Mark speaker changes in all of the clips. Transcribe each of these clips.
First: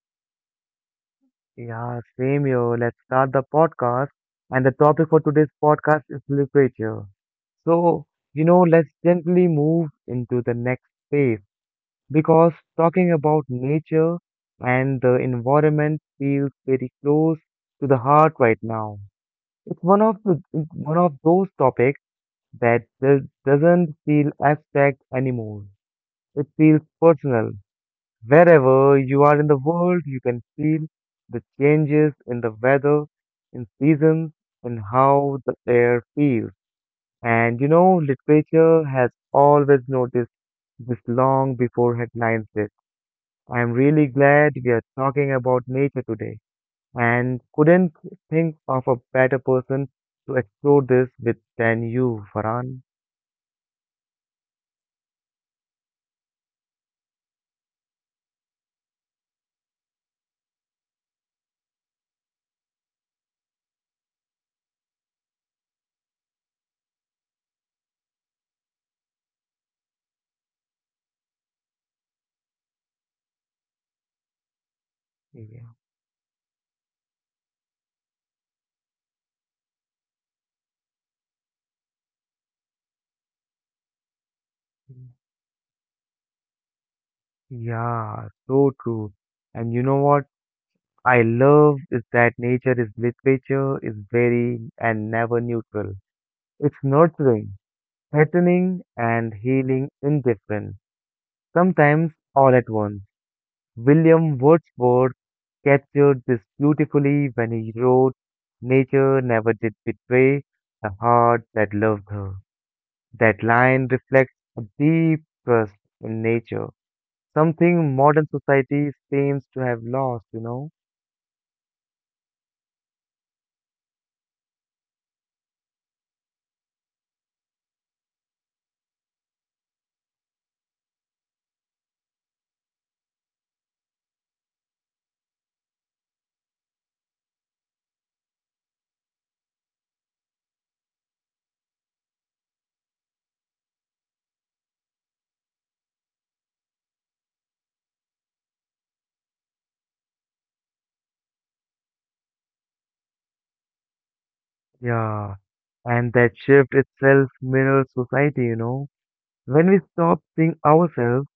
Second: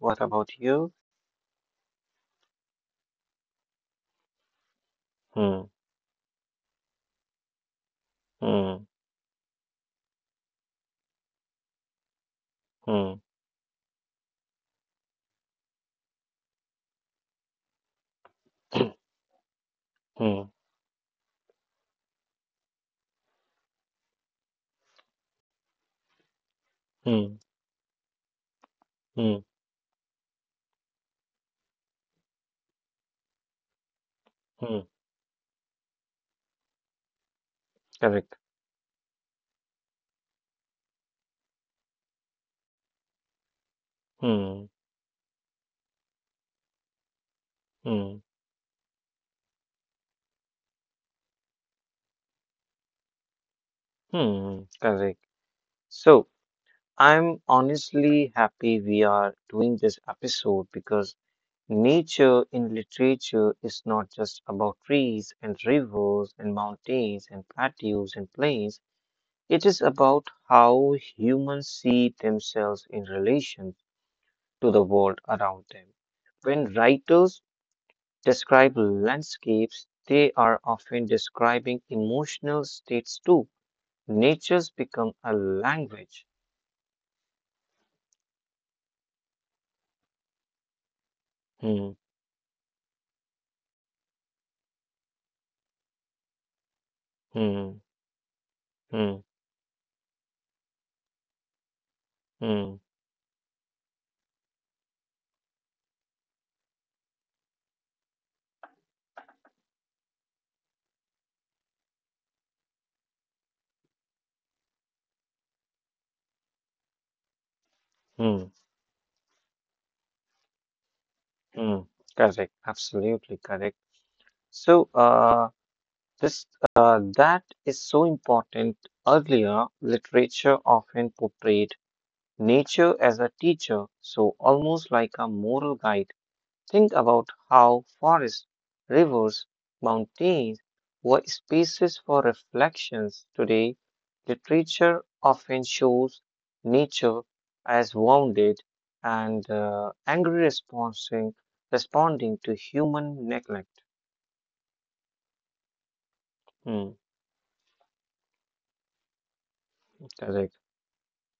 Speaker 1: What about you?
Speaker 2: Yeah, same here. Let's start the podcast. And the topic for today's
Speaker 1: Hmm,
Speaker 2: podcast is literature. So,
Speaker 1: hmm,
Speaker 2: let's gently move into the next phase because
Speaker 1: hmm,
Speaker 2: talking about nature and the environment feels very close to the heart right now. It's
Speaker 1: hmm,
Speaker 2: one of those topics that doesn't feel abstract anymore. It feels
Speaker 1: hmm,
Speaker 2: personal. Wherever you are
Speaker 1: hmm,
Speaker 2: in the world, you can feel the changes in the weather, in seasons, and
Speaker 1: hmm.
Speaker 2: how the air feels. And
Speaker 1: Correct.
Speaker 2: literature has always noticed this long before headlines did. I'm really glad
Speaker 1: Hmm,
Speaker 2: we are talking about nature today and couldn't
Speaker 1: hmm,
Speaker 2: think of a better person to explore this with than you, Farhan.
Speaker 1: hmm. Correct. So, I'm honestly happy we are doing this episode because nature in literature is not just about trees and rivers and mountains and plateaus and plains. It is about how humans see themselves in relation to the world around
Speaker 2: Yeah,
Speaker 1: them. When writers describe landscapes, they are often describing emotional states too. Nature's become a language.
Speaker 2: yeah, so true. And you know what? I love
Speaker 1: Hmm,
Speaker 2: is that nature is literature is very and never neutral. It's nurturing,
Speaker 1: hmm,
Speaker 2: threatening,
Speaker 1: hmm,
Speaker 2: and healing indifferent, sometimes all at
Speaker 1: hmm,
Speaker 2: once. William Wordsworth captured this beautifully when he wrote, "Nature never did betray the heart that loved her." That line reflects a deep trust in nature, something modern
Speaker 1: hmm,
Speaker 2: society seems to have lost.
Speaker 1: hmm. Correct, absolutely correct. So, this that is so important. Earlier, literature often portrayed nature as a teacher, so almost like a moral guide. Think about how forests, rivers, mountains were spaces for reflections. Today, literature often shows nature as wounded and angry responding, to human neglect.
Speaker 2: Yeah, and that shift
Speaker 1: Hmm,
Speaker 2: itself mirrors society. When we stopped
Speaker 1: correct.
Speaker 2: seeing ourselves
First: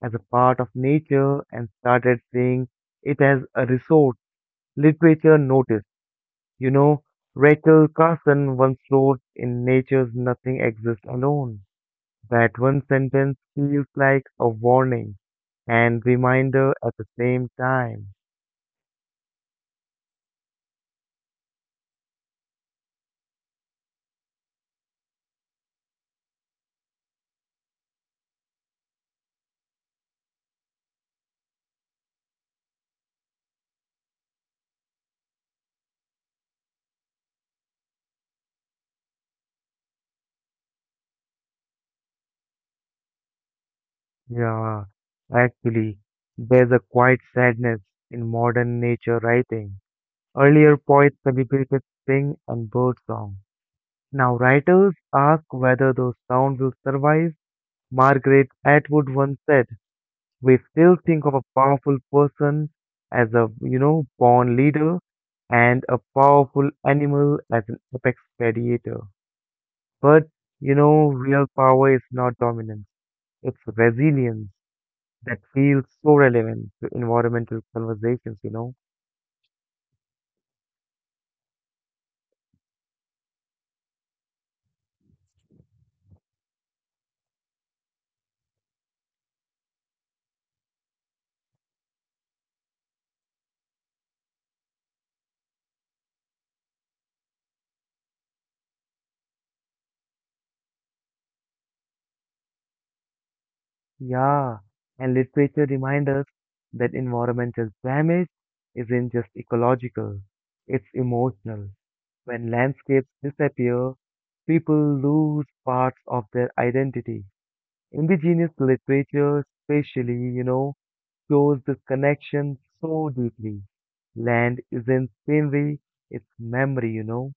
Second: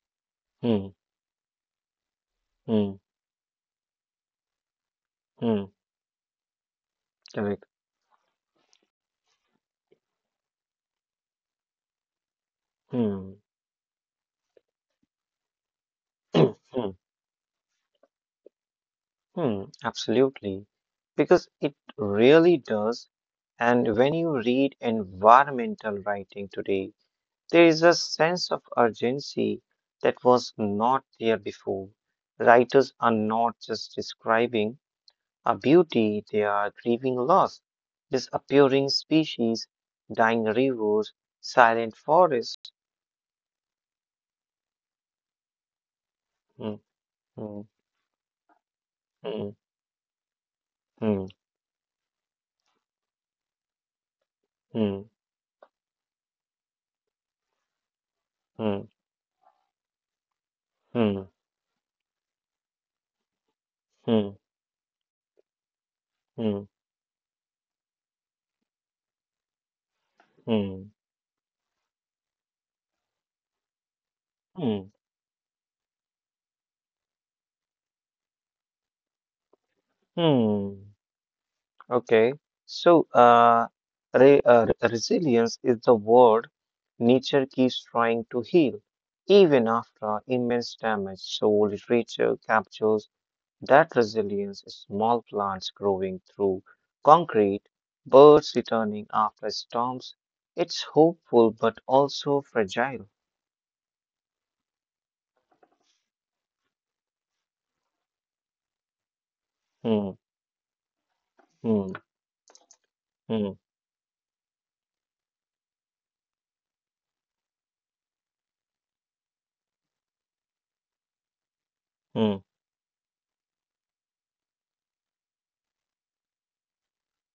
Speaker 2: as a part of
Speaker 1: Hmm,
Speaker 2: nature and started seeing
Speaker 1: hmm,
Speaker 2: it as a resource, literature
Speaker 1: hmm,
Speaker 2: noticed. You know,
Speaker 1: correct.
Speaker 2: Rachel Carson once wrote in Nature's Nothing Exists Alone. That one
Speaker 1: Hmm,
Speaker 2: sentence feels like a warning and reminder
Speaker 1: hmm,
Speaker 2: at the same time.
Speaker 1: hmm, absolutely. Because it really does. And when you read environmental writing today, there is a sense of urgency that was not there before. Writers are not just describing a beauty, they are grieving loss, disappearing species, dying rivers, silent forests.
Speaker 2: Yeah, actually, there's
Speaker 1: Hmm,
Speaker 2: a quiet
Speaker 1: hmm,
Speaker 2: sadness in modern nature
Speaker 1: hmm,
Speaker 2: writing. Earlier poets
Speaker 1: hmm,
Speaker 2: celebrated spring and birdsong. Now writers ask whether those sounds will survive. Margaret
Speaker 1: hmm,
Speaker 2: Atwood once said, We still
Speaker 1: hmm,
Speaker 2: think of a powerful person as a,
Speaker 1: hmm,
Speaker 2: born leader and a
Speaker 1: hmm,
Speaker 2: powerful animal as an apex predator. But,
Speaker 1: hmm,
Speaker 2: you
Speaker 1: hmm,
Speaker 2: know, real power is not dominance. It's resilience
Speaker 1: hmm,
Speaker 2: that feels so relevant to environmental conversations.
Speaker 1: hmm. Okay, so re resilience is the word nature keeps trying to heal, even after immense damage. So literature captures that resilience is small plants growing through concrete, birds returning after storms. It's hopeful but also fragile.
Speaker 2: Yeah, and literature reminds us that environmental damage isn't just
Speaker 1: Hmm,
Speaker 2: ecological, it's emotional.
Speaker 1: hmm,
Speaker 2: When landscapes
Speaker 1: hmm,
Speaker 2: disappear, people lose parts of their identity. Indigenous literature, especially, shows this
Speaker 1: hmm,
Speaker 2: connection so deeply. Land isn't scenery, it's memory.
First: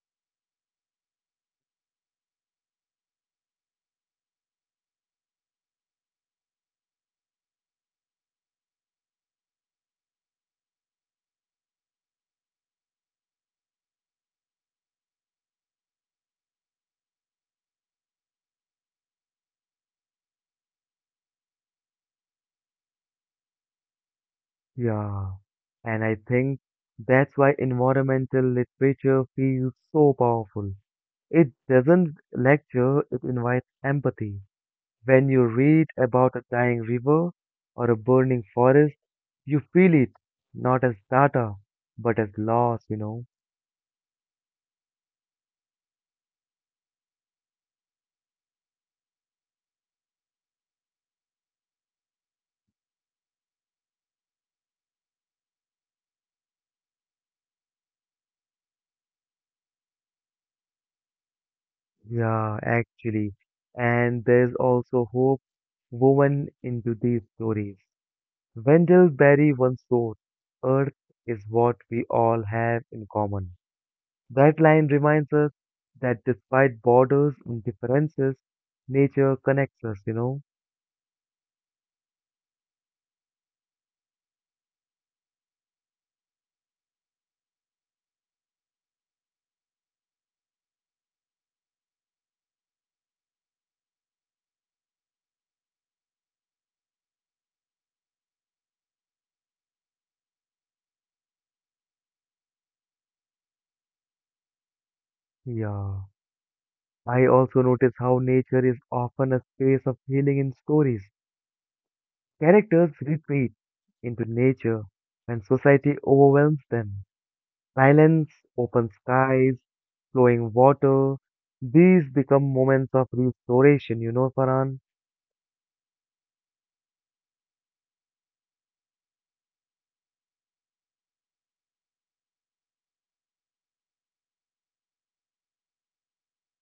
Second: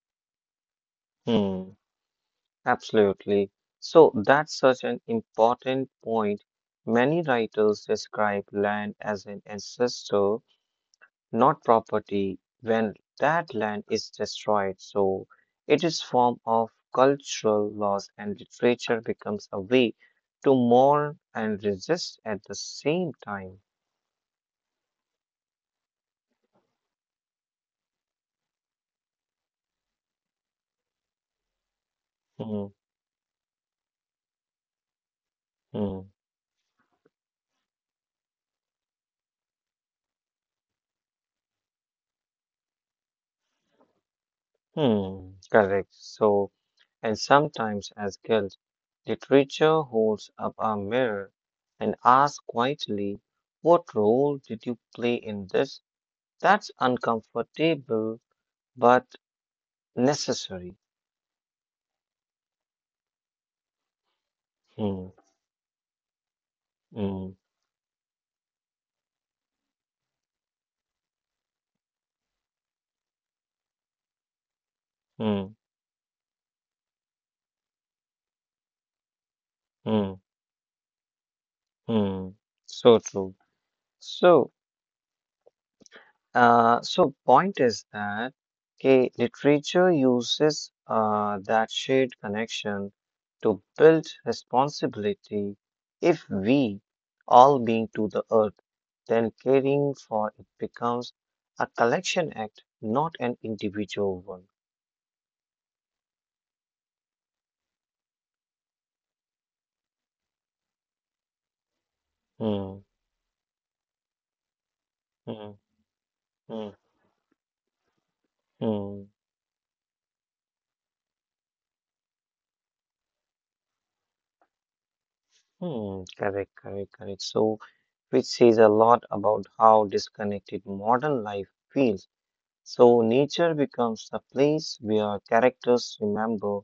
Speaker 1: hmm. Absolutely. So that's such an important point. Many writers describe land as an ancestor, not property. When that land is destroyed, so it is form of cultural loss and literature becomes a way to mourn and resist at the same time.
Speaker 2: Yeah, and I think that's why environmental literature feels so powerful. It doesn't
Speaker 1: Hmm,
Speaker 2: lecture, it invites empathy. When you read
Speaker 1: hmm,
Speaker 2: about a dying river or a burning forest, you feel it, not as data, but as loss.
Speaker 1: hmm. Correct. So and sometimes as guilt. Literature holds up a mirror and asks quietly, what role did you play in this? That's uncomfortable but necessary.
Speaker 2: Yeah, actually. And there's
Speaker 1: Hmm,
Speaker 2: also hope woven into these
Speaker 1: hmm,
Speaker 2: stories. Wendell Berry once wrote, "Earth is what we all have in common." That line reminds
Speaker 1: hmm,
Speaker 2: us that despite borders and differences, nature connects us,
Speaker 1: hmm,
Speaker 2: you know.
Speaker 1: hmm. So true. So, so point is that okay, literature uses that shared connection to build responsibility. If we all being to the earth, then caring for it becomes a collection act, not an individual one.
Speaker 2: Yeah, I also notice how nature is often a space of healing in stories.
Speaker 1: Hmm,
Speaker 2: Characters retreat into nature when
Speaker 1: hmm,
Speaker 2: society overwhelms
Speaker 1: hmm,
Speaker 2: them. Silence, open
Speaker 1: hmm,
Speaker 2: skies, flowing water, these become moments of restoration, Farhan?
Speaker 1: hmm. Correct, correct, correct. So, which says a lot about how disconnected modern life feels. So nature becomes the place where characters remember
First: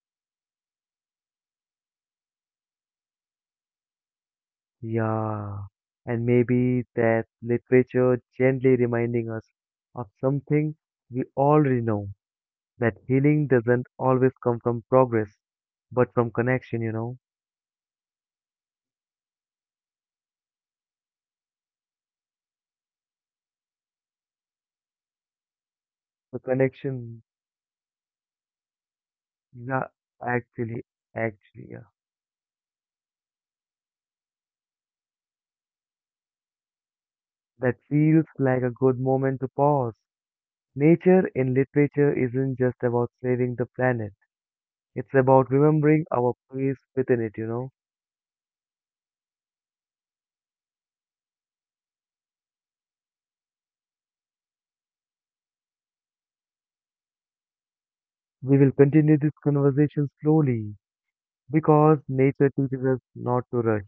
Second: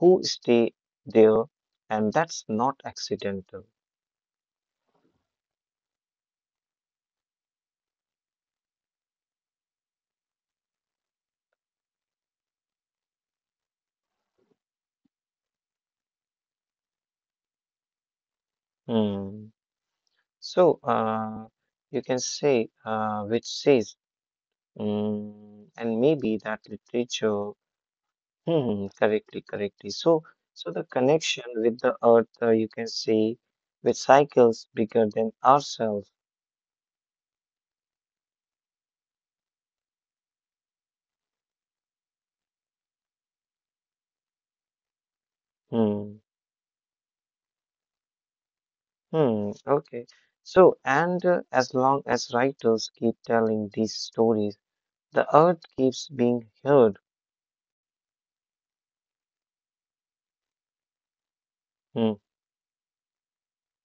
Speaker 1: who stay there, and that's not accidental.
Speaker 2: Yeah, and maybe that literature gently reminding us of something we already know, that healing doesn't always come from progress, but from connection.
Speaker 1: Hmm. So you can say, which says, and maybe
Speaker 2: The
Speaker 1: that
Speaker 2: connection,
Speaker 1: literature, correctly, correctly.
Speaker 2: yeah,
Speaker 1: So, the
Speaker 2: actually,
Speaker 1: connection
Speaker 2: actually,
Speaker 1: with
Speaker 2: yeah.
Speaker 1: the earth, you can say, with cycles bigger than ourselves.
Speaker 2: That feels like a good moment to pause. Nature in literature isn't just about saving the planet. It's about remembering
Speaker 1: Hmm.
Speaker 2: our place within it.
Speaker 1: Hmm, okay. So, and as long as writers keep telling these stories, the earth keeps being heard.
Speaker 2: We will continue this conversation slowly because
Speaker 1: Hmm,
Speaker 2: nature teaches us not to rush.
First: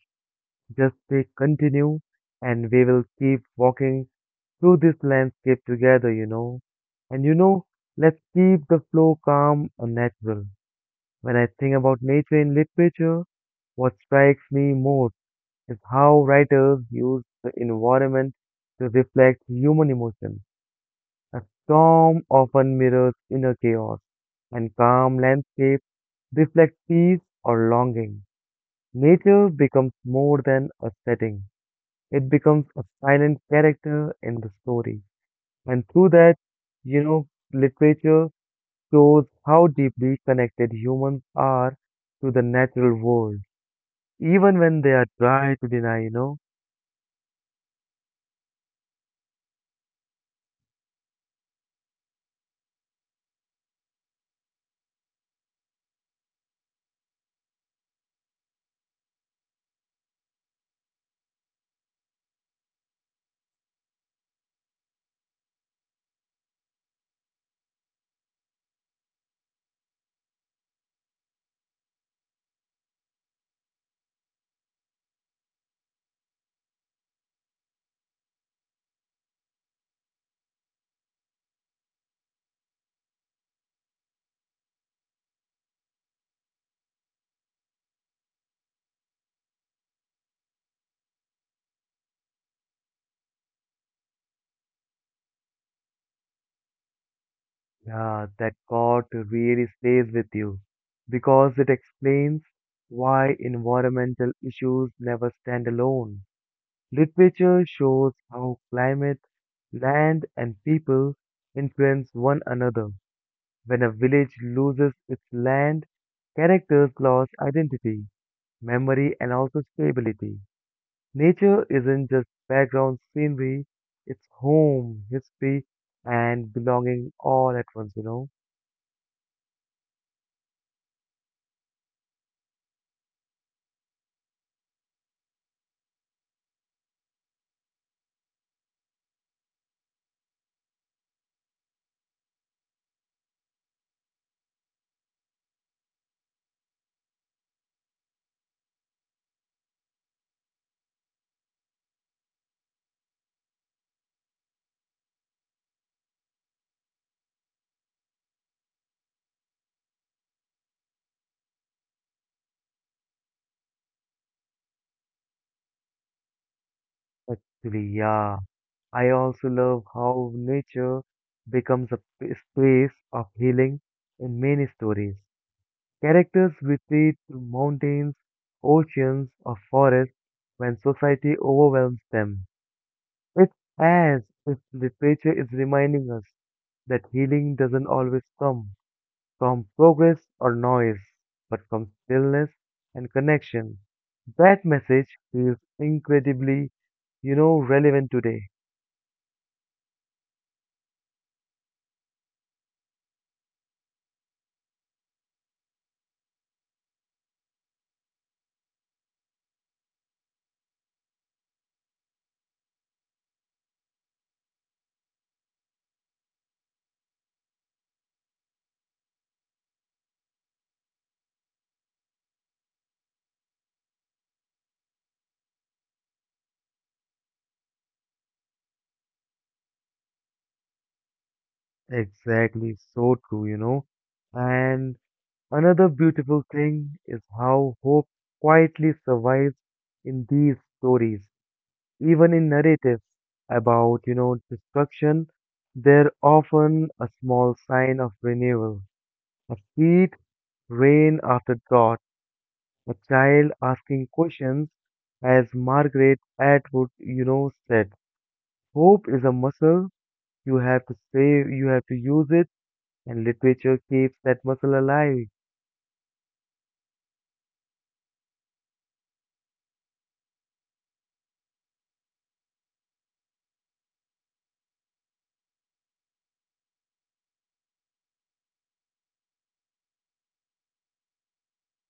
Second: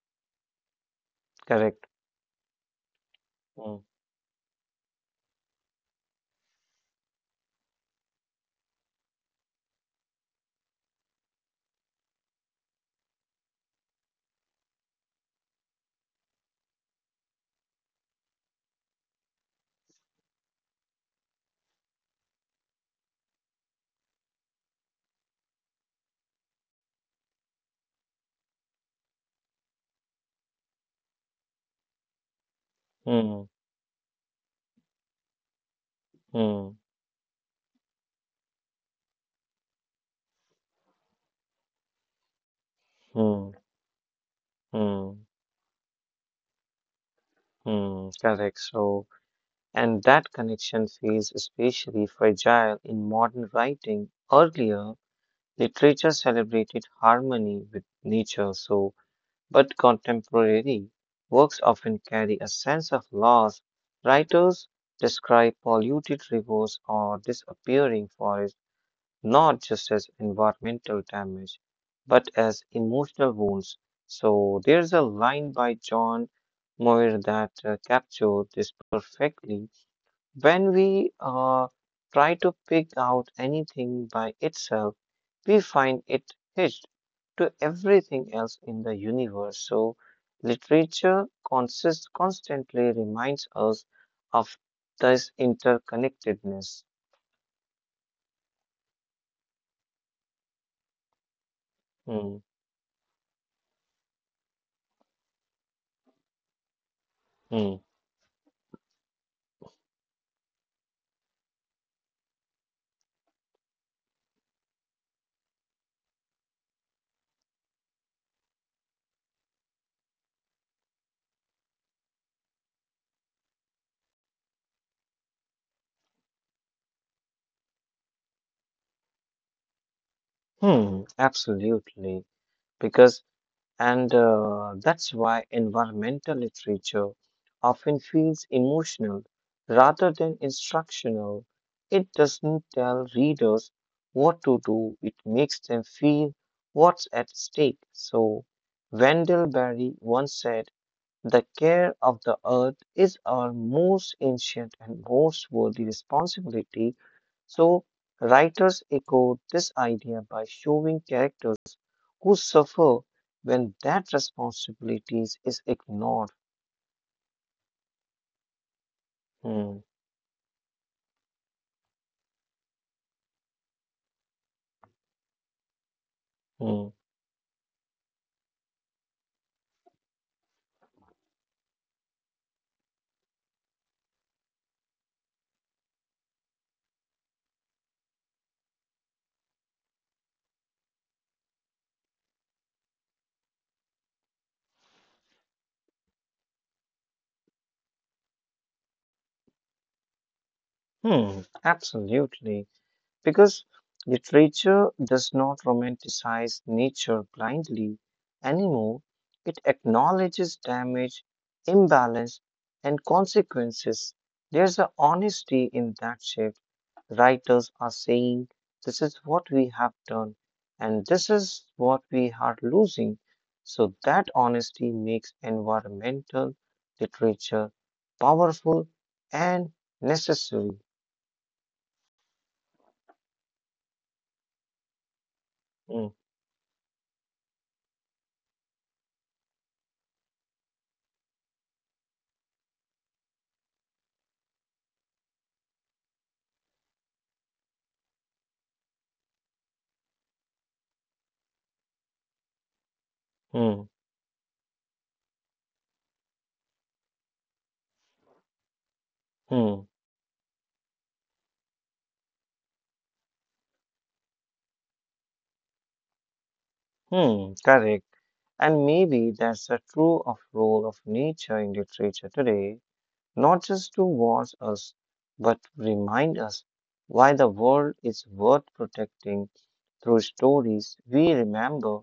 Speaker 2: Just say
Speaker 1: correct.
Speaker 2: continue and we will keep
Speaker 1: Hmm,
Speaker 2: walking through this landscape together. And let's keep the flow calm and natural. When I think about nature in literature, what strikes me most is how writers use the environment to reflect human emotion. A storm often mirrors inner chaos, and calm landscapes reflect peace or longing. Nature becomes more than a setting. It becomes a silent
Speaker 1: hmm,
Speaker 2: character in the story. And through that,
Speaker 1: hmm,
Speaker 2: you know, literature shows how deeply connected humans are to the natural world.
Speaker 1: hmm,
Speaker 2: Even when they are
Speaker 1: hmm,
Speaker 2: trying to deny,
Speaker 1: hmm, correct. So, and that connection feels especially fragile in modern writing. Earlier, literature celebrated harmony with nature. So, but contemporary works often carry a sense of loss. Writers describe polluted rivers or disappearing forests not just as environmental damage, but as emotional wounds. So there's a line by John Moir that captured this perfectly. When we try to pick out anything by itself, we find it hitched to everything else in the universe. So, literature constantly reminds us of this interconnectedness.
Speaker 2: yeah, that God really stays with you because it
Speaker 1: Hmm,
Speaker 2: explains why environmental issues never stand alone. Literature
Speaker 1: hmm,
Speaker 2: shows how climate, land, and people influence one another. When a village loses its land, characters lose identity, memory, and also stability. Nature isn't just background scenery, it's home, history, and belonging all at once.
Speaker 1: hmm, absolutely. Because And that's why environmental literature often feels emotional rather than instructional. It doesn't tell readers what to do, it makes them feel what's at stake. So, Wendell Berry once said, the care of the earth is our most ancient and most worthy responsibility. So, writers echoed this idea by showing characters who suffer when that responsibilities is ignored.
Speaker 2: Actually, yeah. I also
Speaker 1: Hmm,
Speaker 2: love how nature becomes a space of healing in many stories. Characters
Speaker 1: hmm,
Speaker 2: retreat to mountains, oceans, or forests when society overwhelms them. It's as if literature is reminding us that healing doesn't always come from progress or noise, but from stillness and connection. That message feels incredibly, relevant today.
Speaker 1: hmm, absolutely. Because literature does not romanticize nature blindly anymore. It acknowledges damage, imbalance, and consequences. There's an honesty in that shift. Writers are saying, this is what we have done, and this is what we are losing. So, that honesty makes environmental literature powerful and necessary.
Speaker 2: Exactly, so true. And another
Speaker 1: Mm,
Speaker 2: beautiful thing is how hope quietly survives in these stories, even in narratives about, destruction. They're often a small sign of renewal, a seed rain after drought. A child
Speaker 1: mm,
Speaker 2: asking questions, as Margaret Atwood, said, hope is a
Speaker 1: mm.
Speaker 2: muscle. You have to save, you have to use it, and literature keeps that muscle alive.
Speaker 1: Hmm, correct. And maybe that's the true of role of nature in literature today, not just to watch us, but to remind us why the world is worth protecting through stories we remember,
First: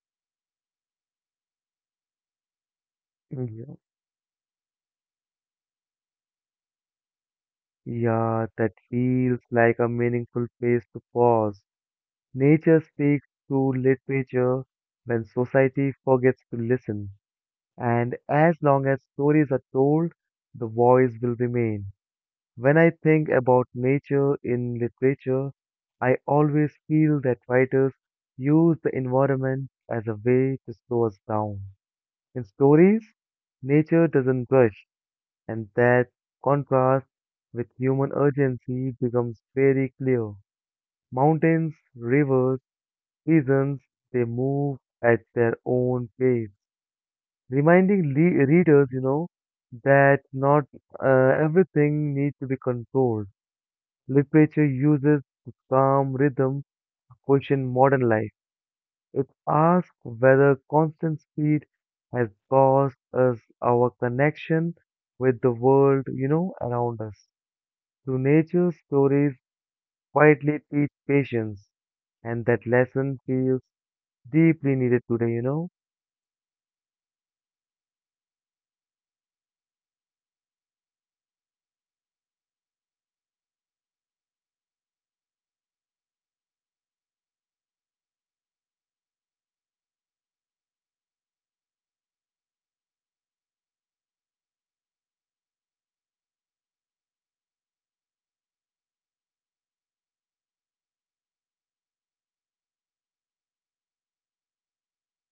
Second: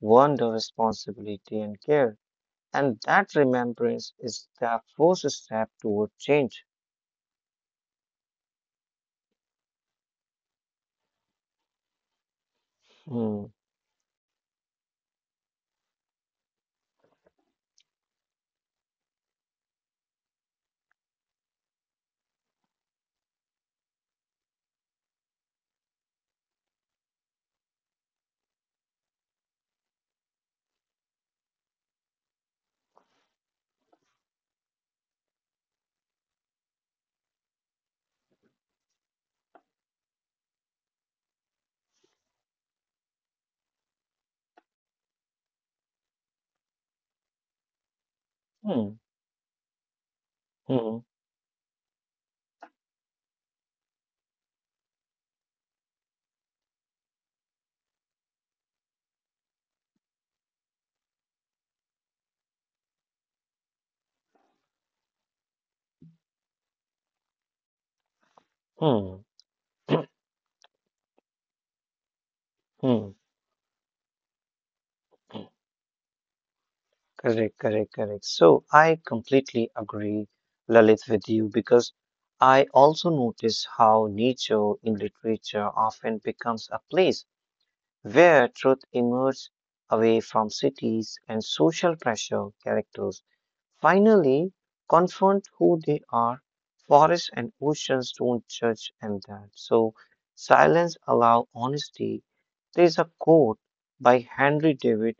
Speaker 1: wonder, responsibility, and care. And that
Speaker 2: Yeah,
Speaker 1: remembrance is the first step toward change.
Speaker 2: yeah, that feels like a meaningful place to pause. Nature speaks
Speaker 1: Hmm,
Speaker 2: through literature when society forgets to listen. And as long as stories are told, the voice will remain. When I think about nature in literature, I always feel that writers use the environment as a way to slow us down. In stories, nature doesn't rush, and that contrast with human urgency becomes very clear. Mountains, rivers, seasons, they move at their own pace, reminding readers,
Speaker 1: hmm,
Speaker 2: that not
Speaker 1: hmm,
Speaker 2: everything needs to be controlled. Literature uses the calm rhythm to question modern life. It asks whether constant speed has cost us our connection with the world, around us. Through nature,
Speaker 1: hmm,
Speaker 2: stories quietly teach patience, and that
Speaker 1: hmm.
Speaker 2: lesson feels deeply needed today.
Speaker 1: Correct, correct, correct. So I completely agree, Lalit, with you because I also notice how nature in literature often becomes a place where truth emerges away from cities and social pressure. Characters finally confront who they are. Forests and oceans don't judge, and that so silence allow honesty. There is a quote by Henry David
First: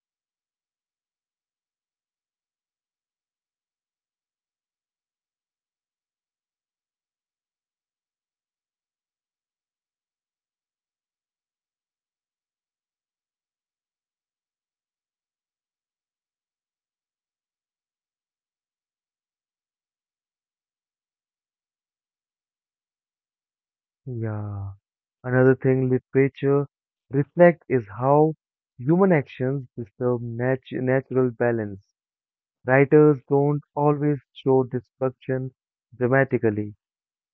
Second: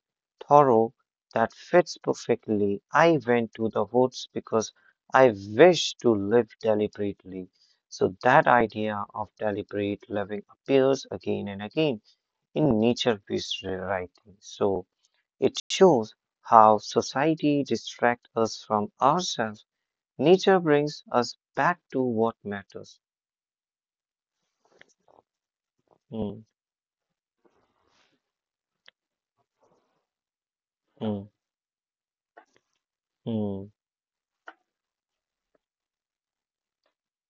Speaker 1: Thoreau that fits perfectly. I went to the woods because I wish to live deliberately. So that idea of deliberate living appears again and again in nature based writing. So it shows how society distracts us from ourselves. Nature brings us back to what matters.
Speaker 2: Yeah. Another thing
Speaker 1: Hmm,
Speaker 2: literature reflects is how human actions disturb
Speaker 1: hmm,
Speaker 2: natural balance. Writers don't
Speaker 1: hmm,
Speaker 2: always show destruction dramatically.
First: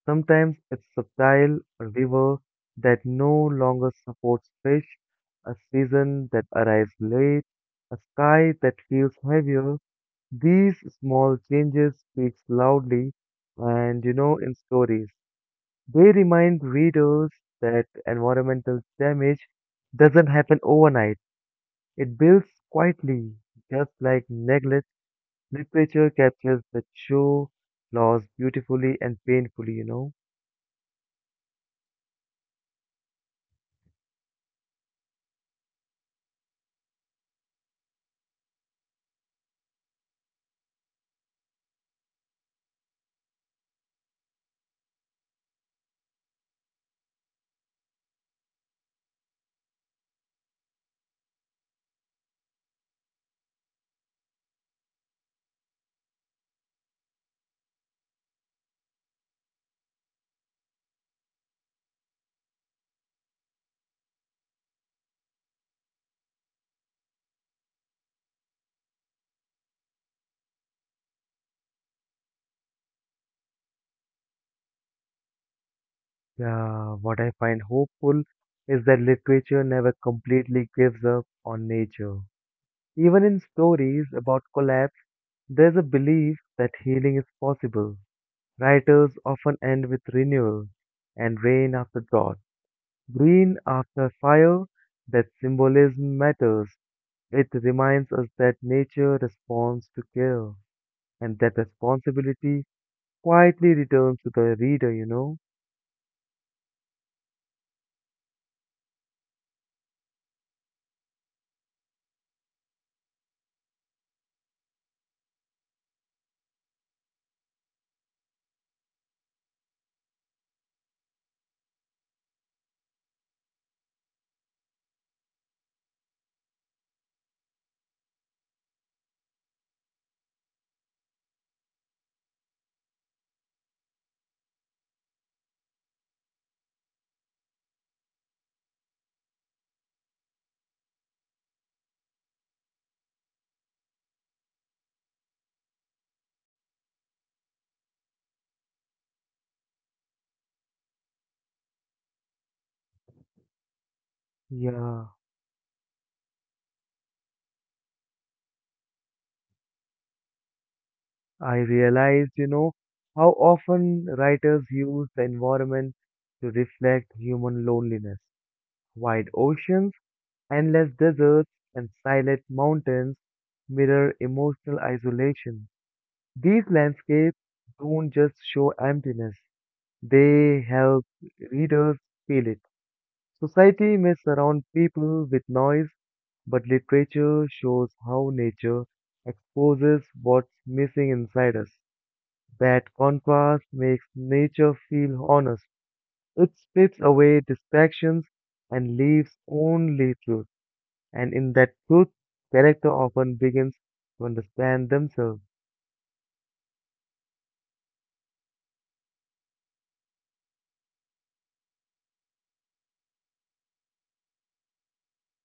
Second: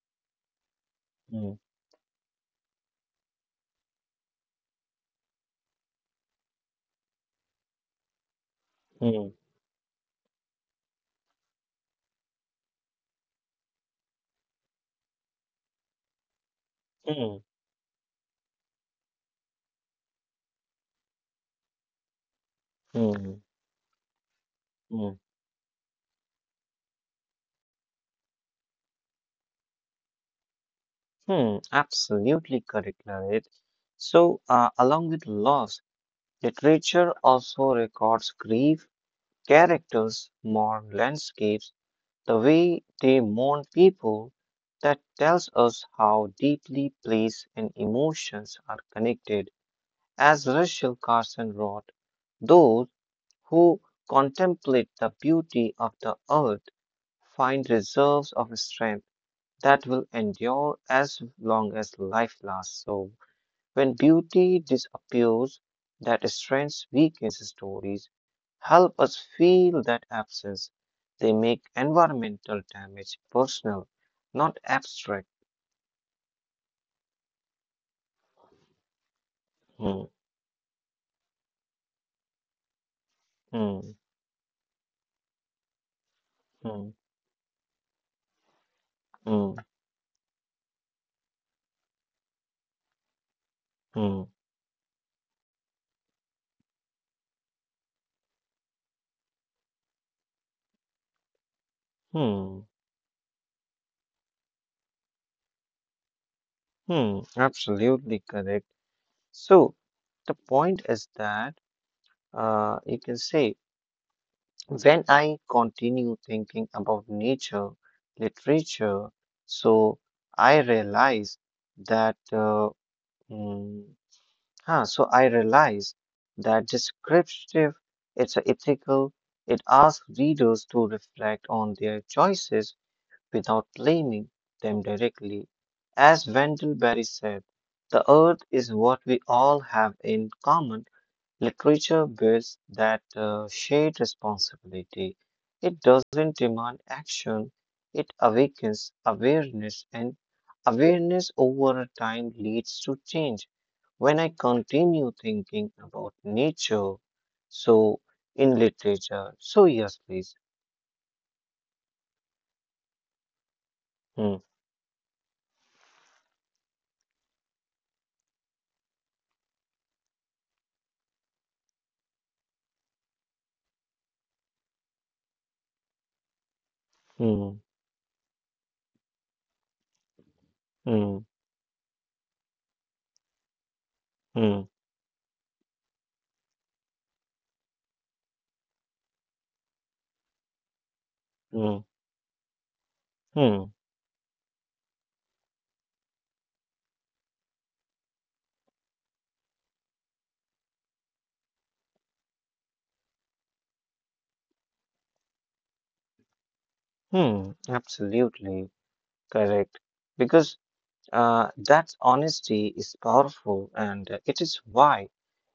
Speaker 2: Sometimes it's
Speaker 1: hmm,
Speaker 2: subtle, a river that no longer supports fish, a season that arrives late, a sky that feels
Speaker 1: hmm,
Speaker 2: heavier. These small changes speak loudly and in stories. They remind
Speaker 1: hmm,
Speaker 2: readers that environmental damage doesn't happen overnight. It builds
Speaker 1: hmm,
Speaker 2: quietly, just like neglect.
Speaker 1: hmm,
Speaker 2: Literature captures the true loss beautifully and painfully.
Speaker 1: hmm. Absolutely correct, Lalit. So, along with loss, literature also records grief, characters, mourn landscapes, the way they mourn people, that tells us how deeply place and emotions are connected. As Russell Carson wrote, those who contemplate the beauty of the earth find reserves of strength that will endure as long as life lasts. So, when beauty disappears, that strength weakens stories help us feel that absence. They make environmental damage personal, not abstract.
Speaker 2: Yeah, what I find hopeful is that literature never
Speaker 1: Hmm,
Speaker 2: completely gives up on nature. Even in
Speaker 1: hmm,
Speaker 2: stories about collapse, there's a belief that
Speaker 1: hmm,
Speaker 2: healing is possible. Writers
Speaker 1: hmm,
Speaker 2: often end with renewal and rain after drought, green after
Speaker 1: hmm,
Speaker 2: fire. That symbolism matters. It reminds us that nature responds to care and that
Speaker 1: hmm,
Speaker 2: responsibility quietly returns to the reader.
Speaker 1: hmm. Absolutely correct. So, the point is that you can say when I continue thinking about nature, literature, so I realize that. Uh, Mm. So I realize that descriptive, it's ethical, it asks readers to reflect on their choices without blaming them directly. As Wendell Berry said, the earth is what we all have in common. Literature builds that shared responsibility. It doesn't demand action, it awakens awareness, and awareness over a time leads to change. When I
Speaker 2: Yeah,
Speaker 1: continue thinking about nature, so in literature, so yes, please.
Speaker 2: I realized, how often
Speaker 1: Hmm,
Speaker 2: writers use the environment to reflect human loneliness. Wide oceans, endless deserts, and silent mountains mirror emotional isolation. These landscapes
Speaker 1: hmm,
Speaker 2: don't just show emptiness, they help
Speaker 1: hmm,
Speaker 2: readers feel it. Society may
Speaker 1: hmm,
Speaker 2: surround people with noise, but literature shows how nature exposes what's missing inside
Speaker 1: hmm,
Speaker 2: us. That
Speaker 1: hmm,
Speaker 2: contrast makes nature feel honest. It strips away distractions and leaves only truth. And in that truth, character often begins to understand themselves.
Speaker 1: hmm, absolutely correct. Because that honesty is powerful, and it is why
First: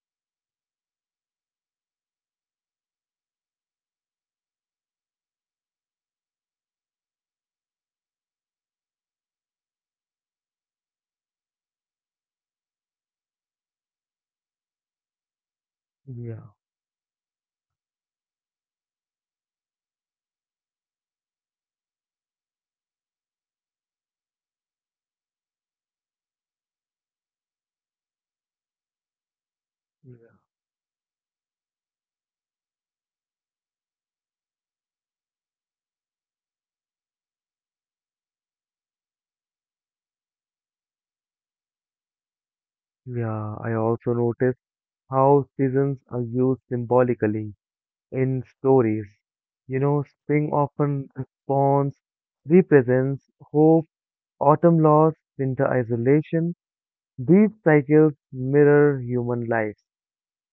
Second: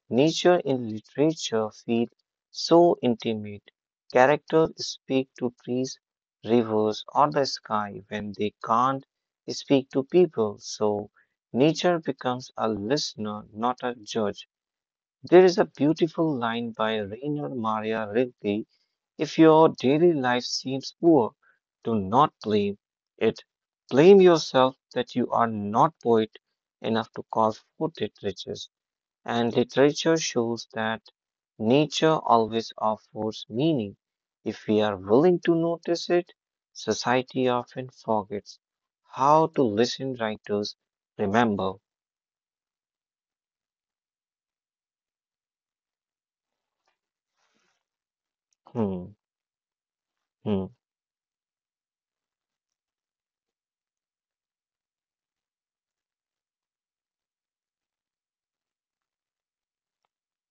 Speaker 1: nature in literature feels so intimate. Characters speak to trees, rivers, or the sky when they can't speak to people. So, nature becomes a listener, not a judge. There is a beautiful
Speaker 2: Yeah.
Speaker 1: line by Rainer Maria Rilke. If your daily life seems poor, do not blame it. Blame yourself that you are not poet enough to call for literature. And literature shows that nature always offers meaning. If we are willing to notice it, society often forgets how to listen. Writers remember.
Speaker 2: Yeah, I also noticed how seasons are used symbolically in stories.
Speaker 1: Hmm,
Speaker 2: Spring
Speaker 1: hmm,
Speaker 2: often responds, represents hope. Autumn loss, winter isolation, these cycles mirror human lives.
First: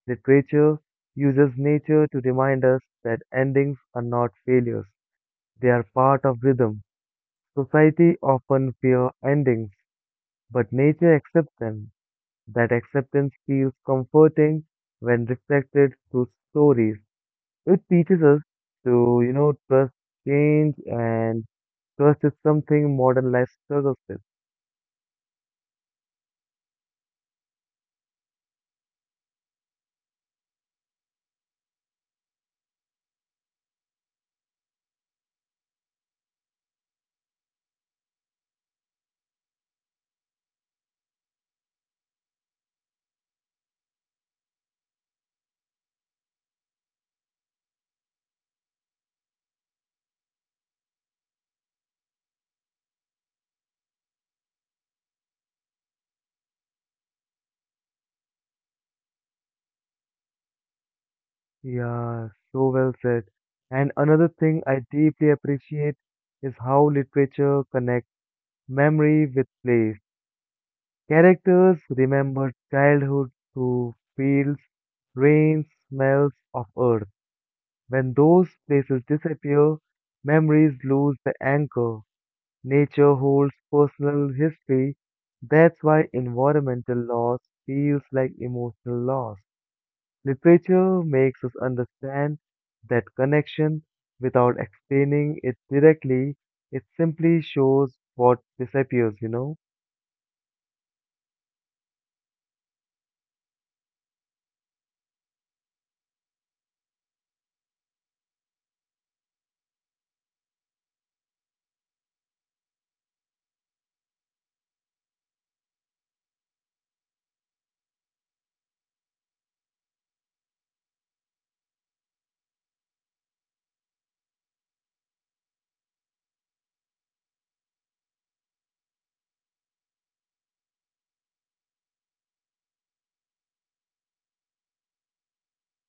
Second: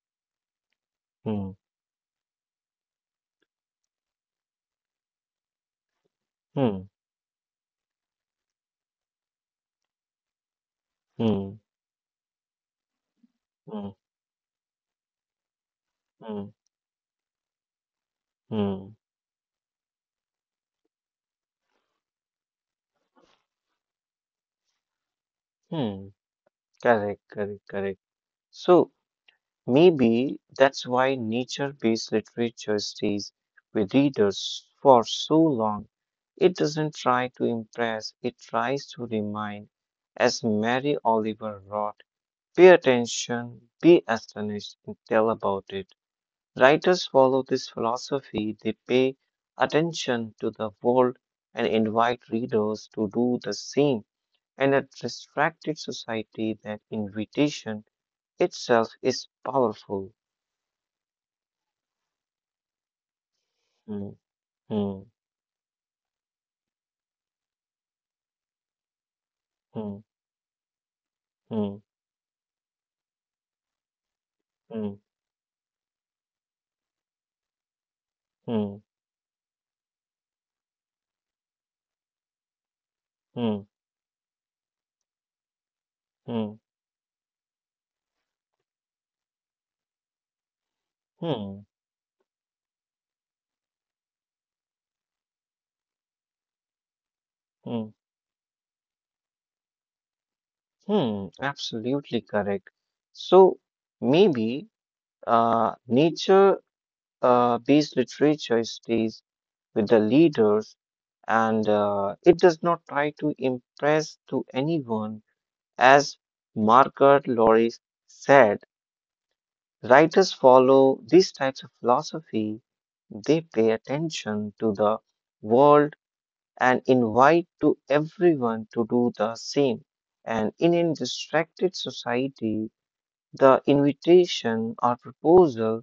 Speaker 2: Literature
Speaker 1: hmm,
Speaker 2: uses nature to remind us that endings are not failures, they are part of rhythm.
Speaker 1: hmm,
Speaker 2: Society often fear endings, but nature accepts
Speaker 1: hmm,
Speaker 2: them. That acceptance feels
Speaker 1: hmm.
Speaker 2: comforting when reflected through
Speaker 1: Hmm.
Speaker 2: stories. It teaches us
Speaker 1: Hmm.
Speaker 2: to, trust change and trust is something modern life struggles with.
Speaker 1: Hmm. Correct, correct, correct. So maybe that's why nature-based literature stays with readers for so long. It doesn't try to impress, it tries to remind, as Mary Oliver wrote, pay attention, be astonished, and tell about it. Writers follow this philosophy, they pay attention to the world and invite readers to do the same. And a distracted society that invitation itself is powerful.
Speaker 2: Yeah, so well said. And
Speaker 1: Hmm,
Speaker 2: another thing I
Speaker 1: hmm,
Speaker 2: deeply appreciate is how literature connects memory with place.
Speaker 1: hmm, hmm,
Speaker 2: Characters remember childhood through fields, rains, smells of earth. When those
Speaker 1: hmm,
Speaker 2: places disappear, memories lose the anchor. Nature
Speaker 1: hmm,
Speaker 2: holds
Speaker 1: hmm,
Speaker 2: personal history. That's why
Speaker 1: hmm,
Speaker 2: environmental loss feels like emotional loss. Literature makes us
Speaker 1: hmm,
Speaker 2: understand that connection without explaining it directly. It simply
Speaker 1: hmm,
Speaker 2: shows what disappears.
Speaker 1: hmm. Absolutely correct. So maybe nature based literature stays with the leaders and it does not try to impress to anyone as Margaret Loris said. Writers follow these types of philosophy. They pay attention to the world and invite to everyone to do the same. And in a distracted society, the invitation or proposal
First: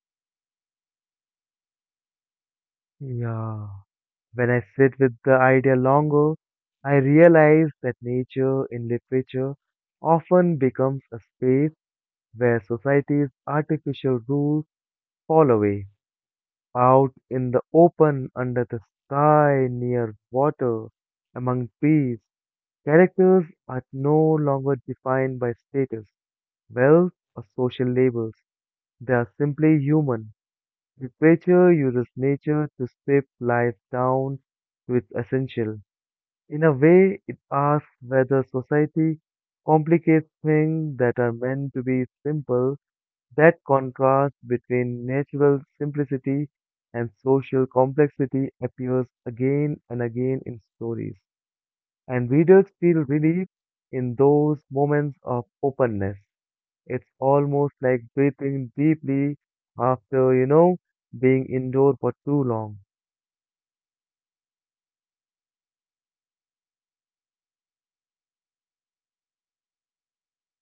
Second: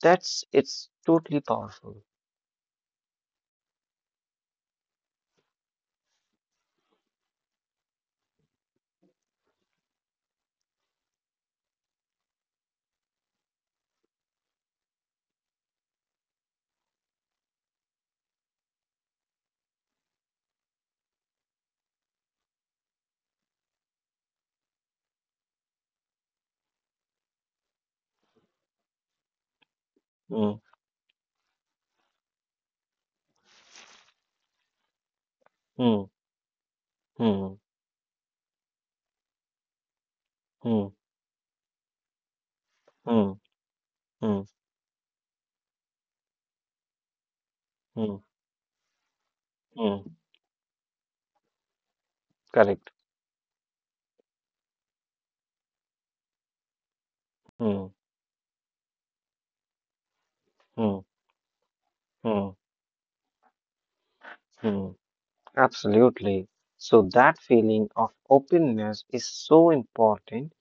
Speaker 1: that's it's totally powerful.
Speaker 2: Yeah. When I sit with the idea longer, I realize that nature in literature often becomes a space where society's artificial rules fall away. Out in the open, under the sky, near water, among trees, characters are no longer defined by status, wealth, or social labels. They are simply human.
Speaker 1: Hmm,
Speaker 2: Literature uses nature to strip life down to its essential.
Speaker 1: hmm,
Speaker 2: In a way, it
Speaker 1: hmm,
Speaker 2: asks whether society complicates
Speaker 1: hmm,
Speaker 2: things that are meant to be simple.
Speaker 1: hmm,
Speaker 2: That contrast
Speaker 1: hmm,
Speaker 2: between natural simplicity and social
Speaker 1: hmm,
Speaker 2: complexity appears again and
Speaker 1: hmm.
Speaker 2: again in stories. And readers
Speaker 1: Correct.
Speaker 2: feel relief in those moments of openness. It's almost
Speaker 1: Hmm,
Speaker 2: like breathing deeply after,
Speaker 1: hmm,
Speaker 2: being indoor for too
Speaker 1: hmm,
Speaker 2: long.
Speaker 1: hmm. Absolutely. So that feeling of openness is so important,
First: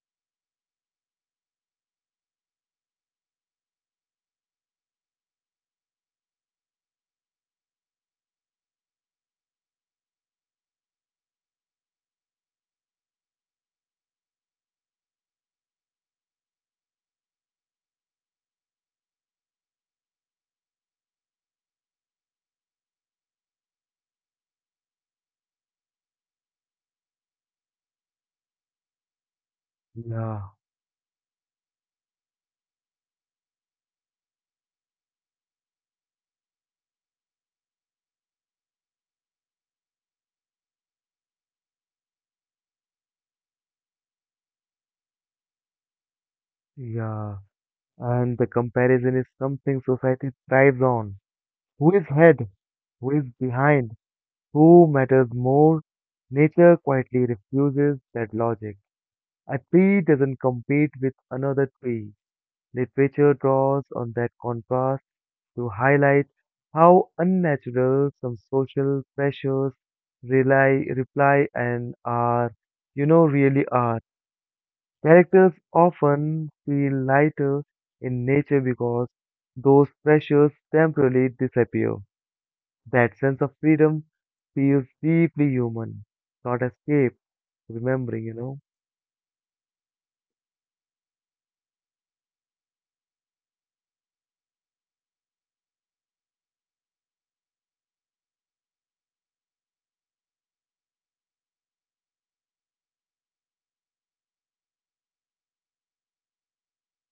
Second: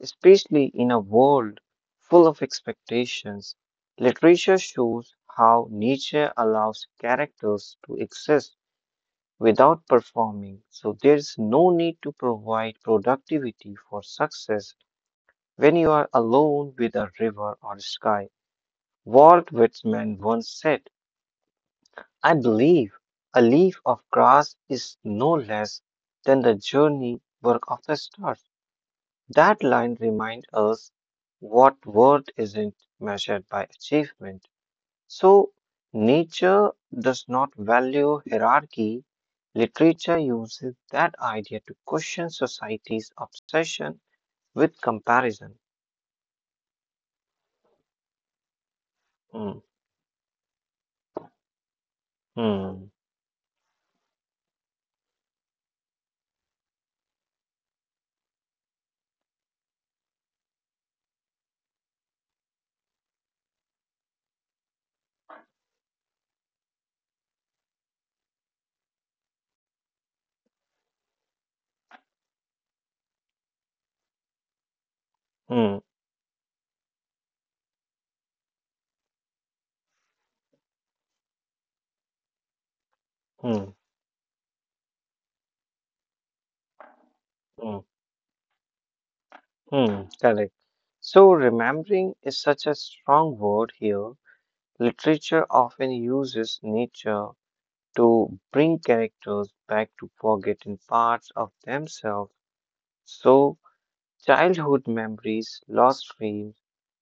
Speaker 1: especially in a world full of expectations. Literature shows how nature allows characters to exist without performing, so there is no need to provide productivity for success when you are alone with a river or sky. Walt Whitman once said, I believe a leaf of grass is no less than the journey work of the stars. That line
Speaker 2: Yeah,
Speaker 1: reminds us what worth isn't measured by achievement. So, nature does not value hierarchy. Literature uses that idea to question society's obsession with comparison.
Speaker 2: yeah. And the comparison is
Speaker 1: Mm,
Speaker 2: something society thrives on. Who is ahead?
Speaker 1: mm,
Speaker 2: Who is behind? Who matters more? Nature quietly refuses that logic. A tree doesn't compete with another tree. Literature draws on that contrast to highlight how unnatural some social pressures rely, reply and are, really are. Characters
Speaker 1: mm,
Speaker 2: often feel lighter in nature because those pressures temporarily disappear. That sense of
Speaker 1: mm,
Speaker 2: freedom feels deeply human, not escape,
Speaker 1: mm,
Speaker 2: remembering.
Speaker 1: mm. Correct. So, remembering is such a strong word here. Literature often uses nature to bring characters back to forgotten parts of themselves. So, childhood memories, lost dreams,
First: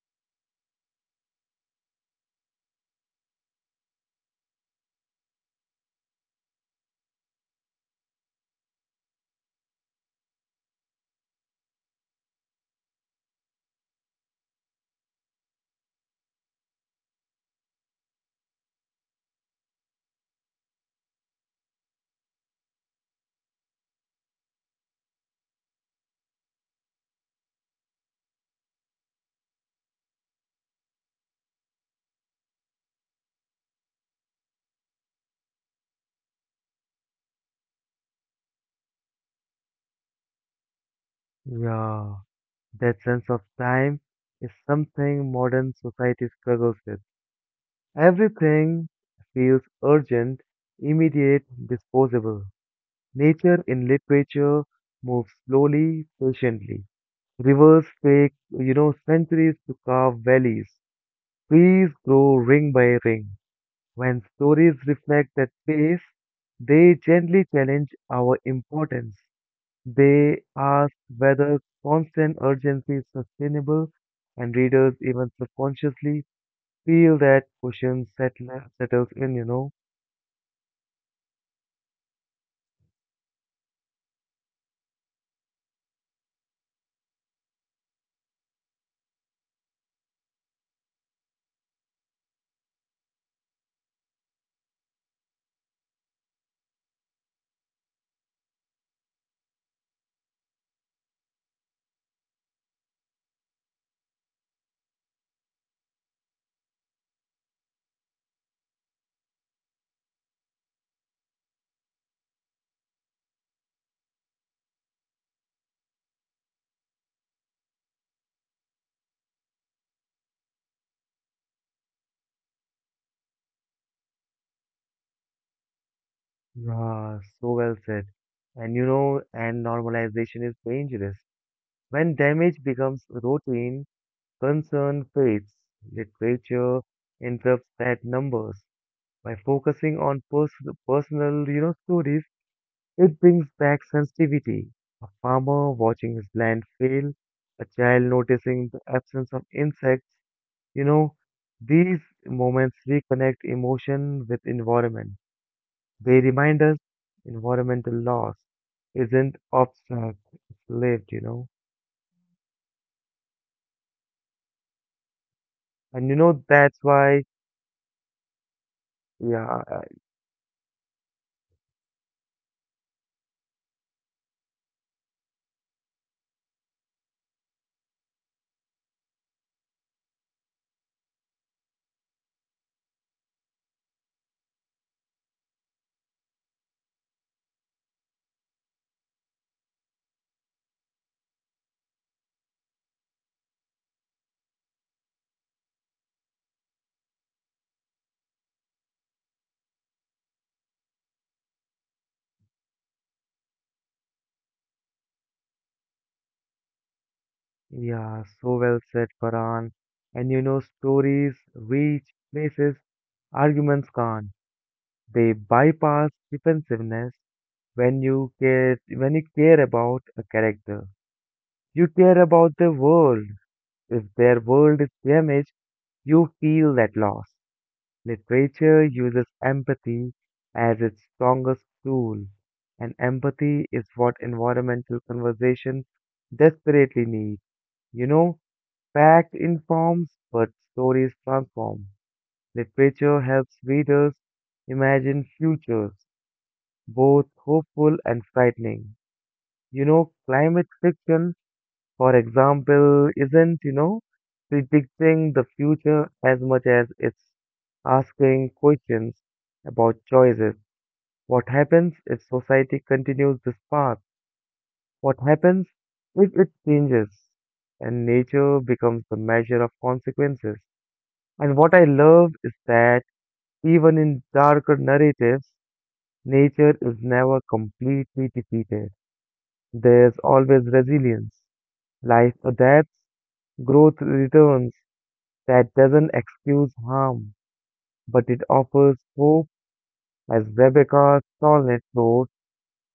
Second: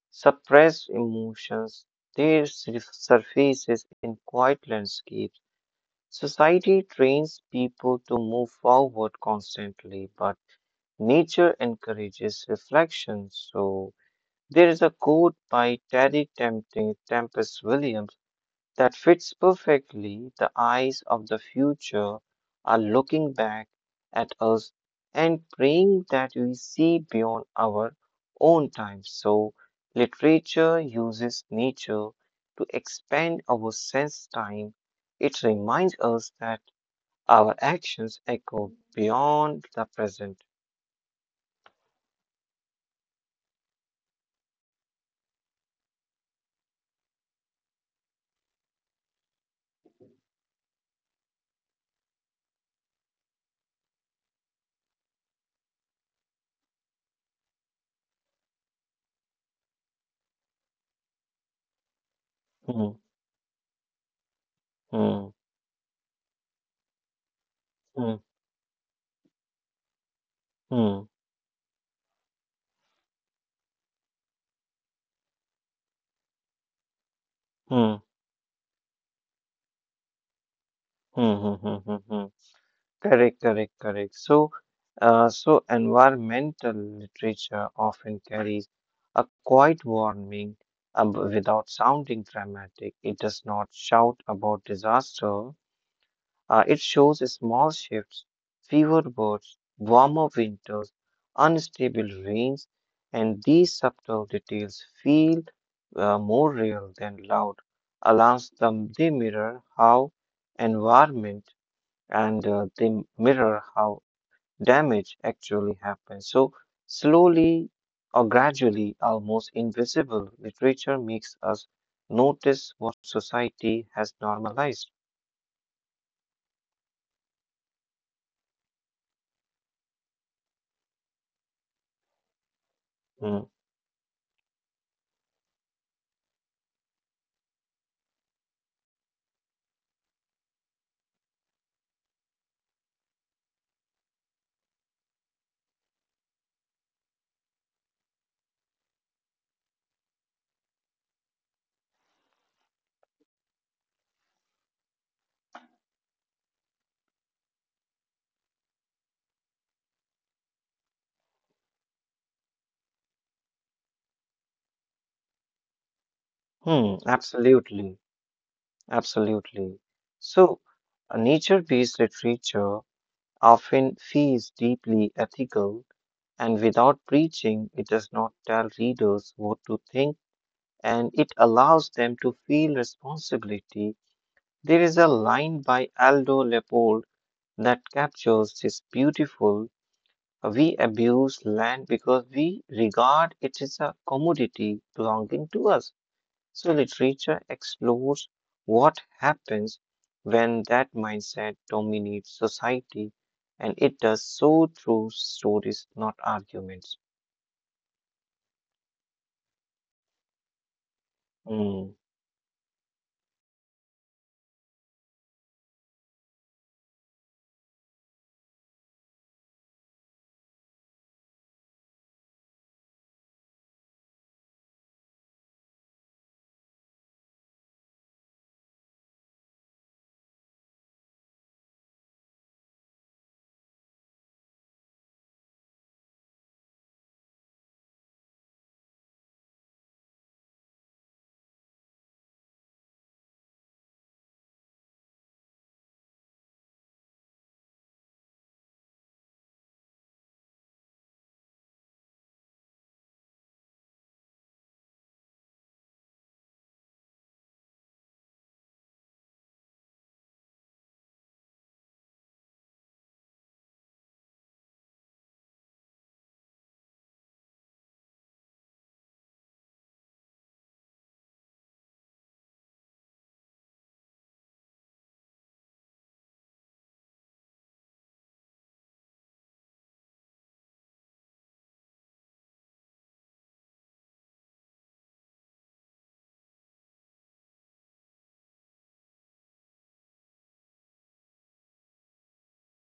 Speaker 1: suppressed emotions, they surfaces in quiet landscapes. Society trains people to move forward constantly, but nature encourages reflection. So, there is a quote by Terry Tempest Williams that fits perfectly. The eyes of the future are looking back at us and praying that we see beyond our own time. So, literature uses nature to expand our sense time. It reminds us that our actions echo beyond the present.
Speaker 2: Yeah, that sense of time is something modern society struggles with. Everything feels urgent, immediate, disposable. Nature in literature moves slowly, patiently. Rivers take, centuries to carve valleys. Trees grow ring
Speaker 1: Hmm,
Speaker 2: by ring. When stories
Speaker 1: hmm,
Speaker 2: reflect that pace, they gently challenge
Speaker 1: hmm,
Speaker 2: our importance. They ask
Speaker 1: hmm,
Speaker 2: whether constant urgency is sustainable, and readers, even subconsciously, feel that
Speaker 1: hmm, hmm,
Speaker 2: question settles in,
Speaker 1: hmm, hmm, hmm, hmm. Correct, correct, correct. So, environmental literature often carries a quiet warning uh, without sounding dramatic. It does not shout about disaster. It shows small shifts, fewer birds, warmer winters, unstable rains, and these subtle details feel more real than loud alarms. They mirror how environment and they mirror how damage actually happens. So, slowly or gradually, almost invisible, literature makes us notice what society has normalized.
Speaker 2: Ah, so well said. And you know, and normalization is dangerous. When damage becomes
Speaker 1: Mm.
Speaker 2: routine, concern fades. Literature interrupts that numbers. By focusing on personal, stories, it brings back sensitivity. A farmer watching his land fail, a child noticing the absence of insects, you know, these moments reconnect emotion with environment. They remind us environmental loss isn't abstract, it's lived. And you know, that's
Speaker 1: Hmm,
Speaker 2: why,
Speaker 1: absolutely,
Speaker 2: yeah,
Speaker 1: absolutely.
Speaker 2: uh,
Speaker 1: So, nature based literature often feels deeply ethical, and without preaching, it does not tell readers what to think and it allows them to feel responsibility. There is a line by Aldo Leopold that captures this beautiful. We abuse land because we regard it as a commodity belonging to us. So literature explores what happens when that mindset dominates society, and it does so through stories, not arguments.
Speaker 2: yeah, so well said, Farhan. And you know, stories
Speaker 1: Hmm.
Speaker 2: reach places arguments can't. They bypass defensiveness when you care about a character, you care about the world. If their world is damaged, you feel that loss. Literature uses empathy as its strongest tool, and empathy is what environmental conversation desperately needs. You know, fact informs, but stories transform. Literature helps readers imagine futures, both hopeful and frightening. You know, climate fiction for example, isn't, predicting the future as much as it's asking questions about choices. What happens if society continues this path? What happens if it changes and nature becomes the measure of consequences? And what I love is that even in darker narratives, nature is never completely defeated. There's always resilience. Life adapts, growth returns. That doesn't excuse harm, but it offers hope. As Rebecca Solnit wrote,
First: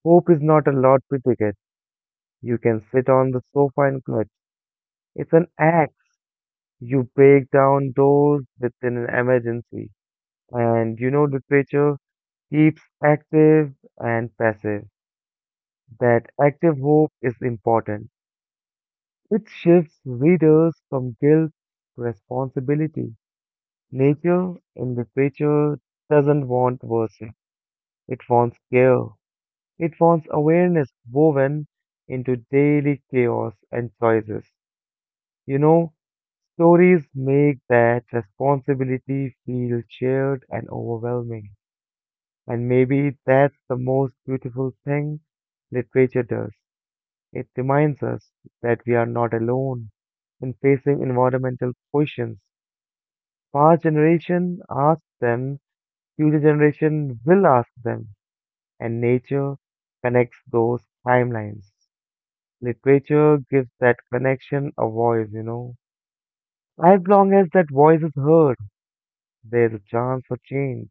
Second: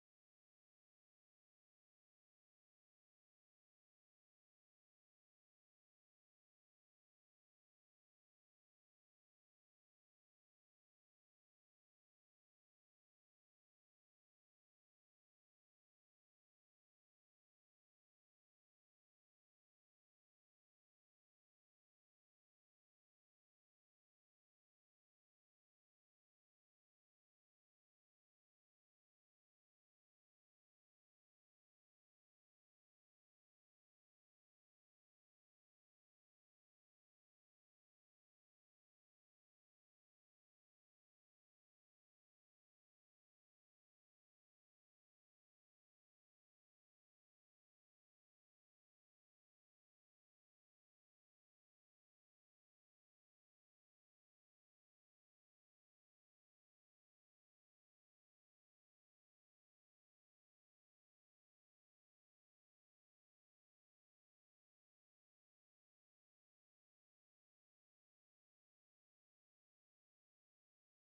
Speaker 2: hope is not a lottery ticket you can sit on the sofa and clutch. It's an axe. You break down doors within an emergency. And you know, literature keeps active and passive. That active hope is important. It shifts readers from guilt to responsibility. Nature in literature doesn't want worship. It wants care. It wants awareness woven into daily chaos and choices. You know, stories make that responsibility feel shared and overwhelming. And maybe that's the most beautiful thing literature does. It reminds us that we are not alone in facing environmental questions. Past generation asked them, future generation will ask them, and nature connects those timelines. Literature gives that connection a voice. As long as that voice is heard, there's a chance for change.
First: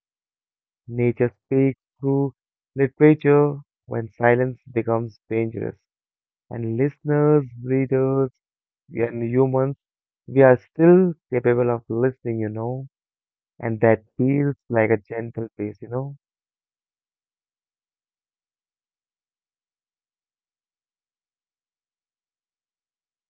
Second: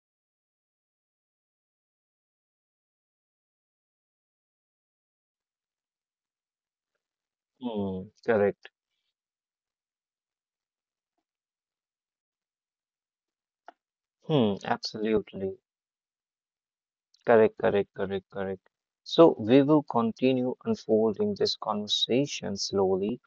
Speaker 2: Nature speaks through literature when silence becomes dangerous. And listeners,
Speaker 1: Hmm.
Speaker 2: readers,
Speaker 1: Correct.
Speaker 2: and humans, we are still capable of listening. And that
Speaker 1: Hmm.
Speaker 2: feels like a gentle
Speaker 1: Absolutely.
Speaker 2: pace, you know.
Speaker 1: Correct, correct, correct, correct. So we will continue unfolding this conversation slowly,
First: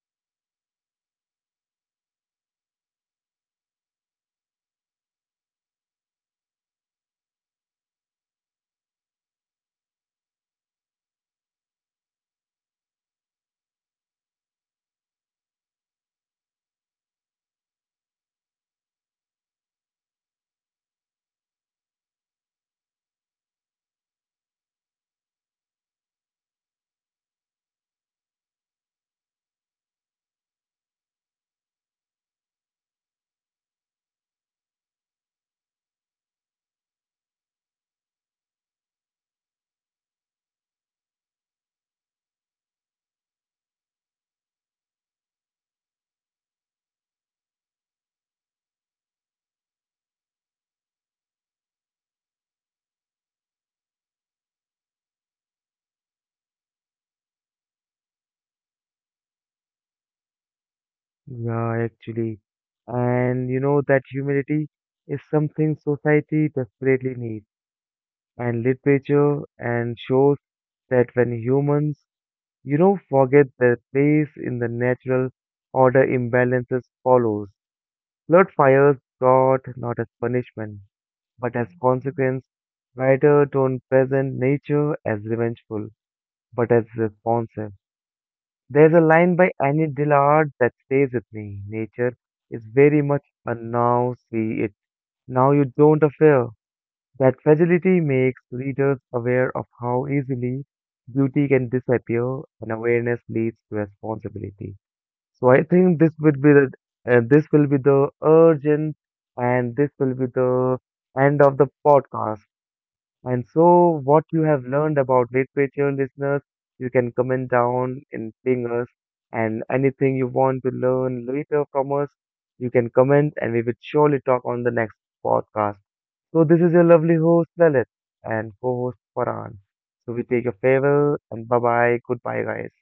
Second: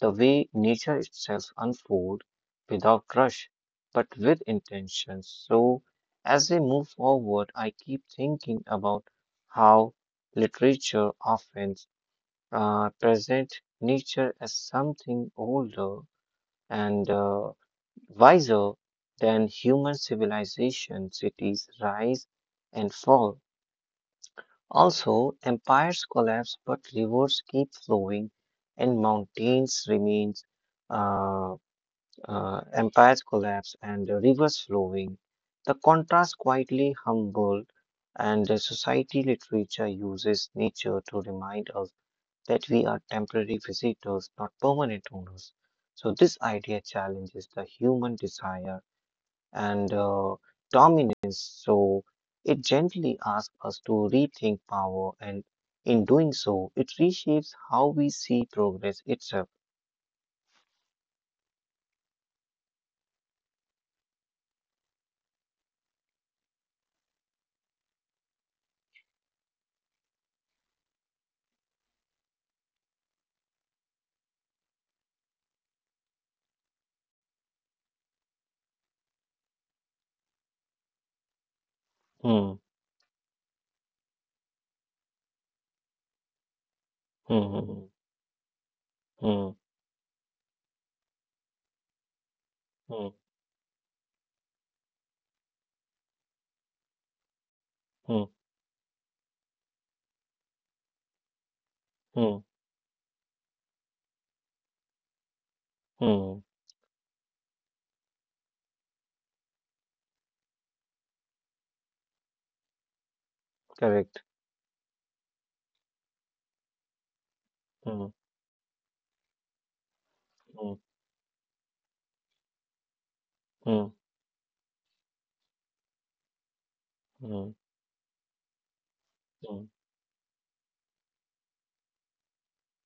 Speaker 1: the way nature itself unfold without rush, but with intention. So as we move forward, I keep thinking about how literature often present nature as something older and wiser than human civilization. Cities rise and fall also, empires collapse, but rivers keep flowing, and mountains remains. Uh, empires collapse and the rivers flowing. The contrast quietly humble, and the society literature uses nature to remind us that we are temporary visitors, not permanent owners. So this idea challenges the human desire and dominance. So it gently asks us to rethink power, and in doing so, it reshapes how we see progress itself.
Speaker 2: Yeah, actually. And you know that humility is something society desperately needs. And literature and shows that when humans, forget their place in the natural order, imbalances follows. Blood fires God not as punishment, but as consequence.
Speaker 1: Hmm,
Speaker 2: Writer don't present nature as revengeful, but as responsive.
Speaker 1: hmm,
Speaker 2: There's a
Speaker 1: hmm,
Speaker 2: line
Speaker 1: hmm,
Speaker 2: by Annie Dillard that stays with me. Nature is very
Speaker 1: hmm,
Speaker 2: much a now see it, now you don't affair. That fragility
Speaker 1: hmm,
Speaker 2: makes readers aware of how easily beauty can
Speaker 1: hmm,
Speaker 2: disappear, and awareness leads to responsibility. So I think
Speaker 1: hmm,
Speaker 2: this
Speaker 1: hmm.
Speaker 2: would be the urgent, and this will be the end of the podcast. And so,
Speaker 1: Correct.
Speaker 2: what you have learned about literature, listeners, you can comment down
Speaker 1: Hmm,
Speaker 2: and ping us. And anything you want to
Speaker 1: hmm,
Speaker 2: learn later from us, you can comment and we will
Speaker 1: hmm,
Speaker 2: surely talk on the next podcast. So, this is your lovely
Speaker 1: hmm, hmm.
Speaker 2: host, Lalit, and co host,
Speaker 1: Hmm,
Speaker 2: Farhan.
Speaker 1: hmm.
Speaker 2: So, we take a farewell and bye bye. Goodbye, guys.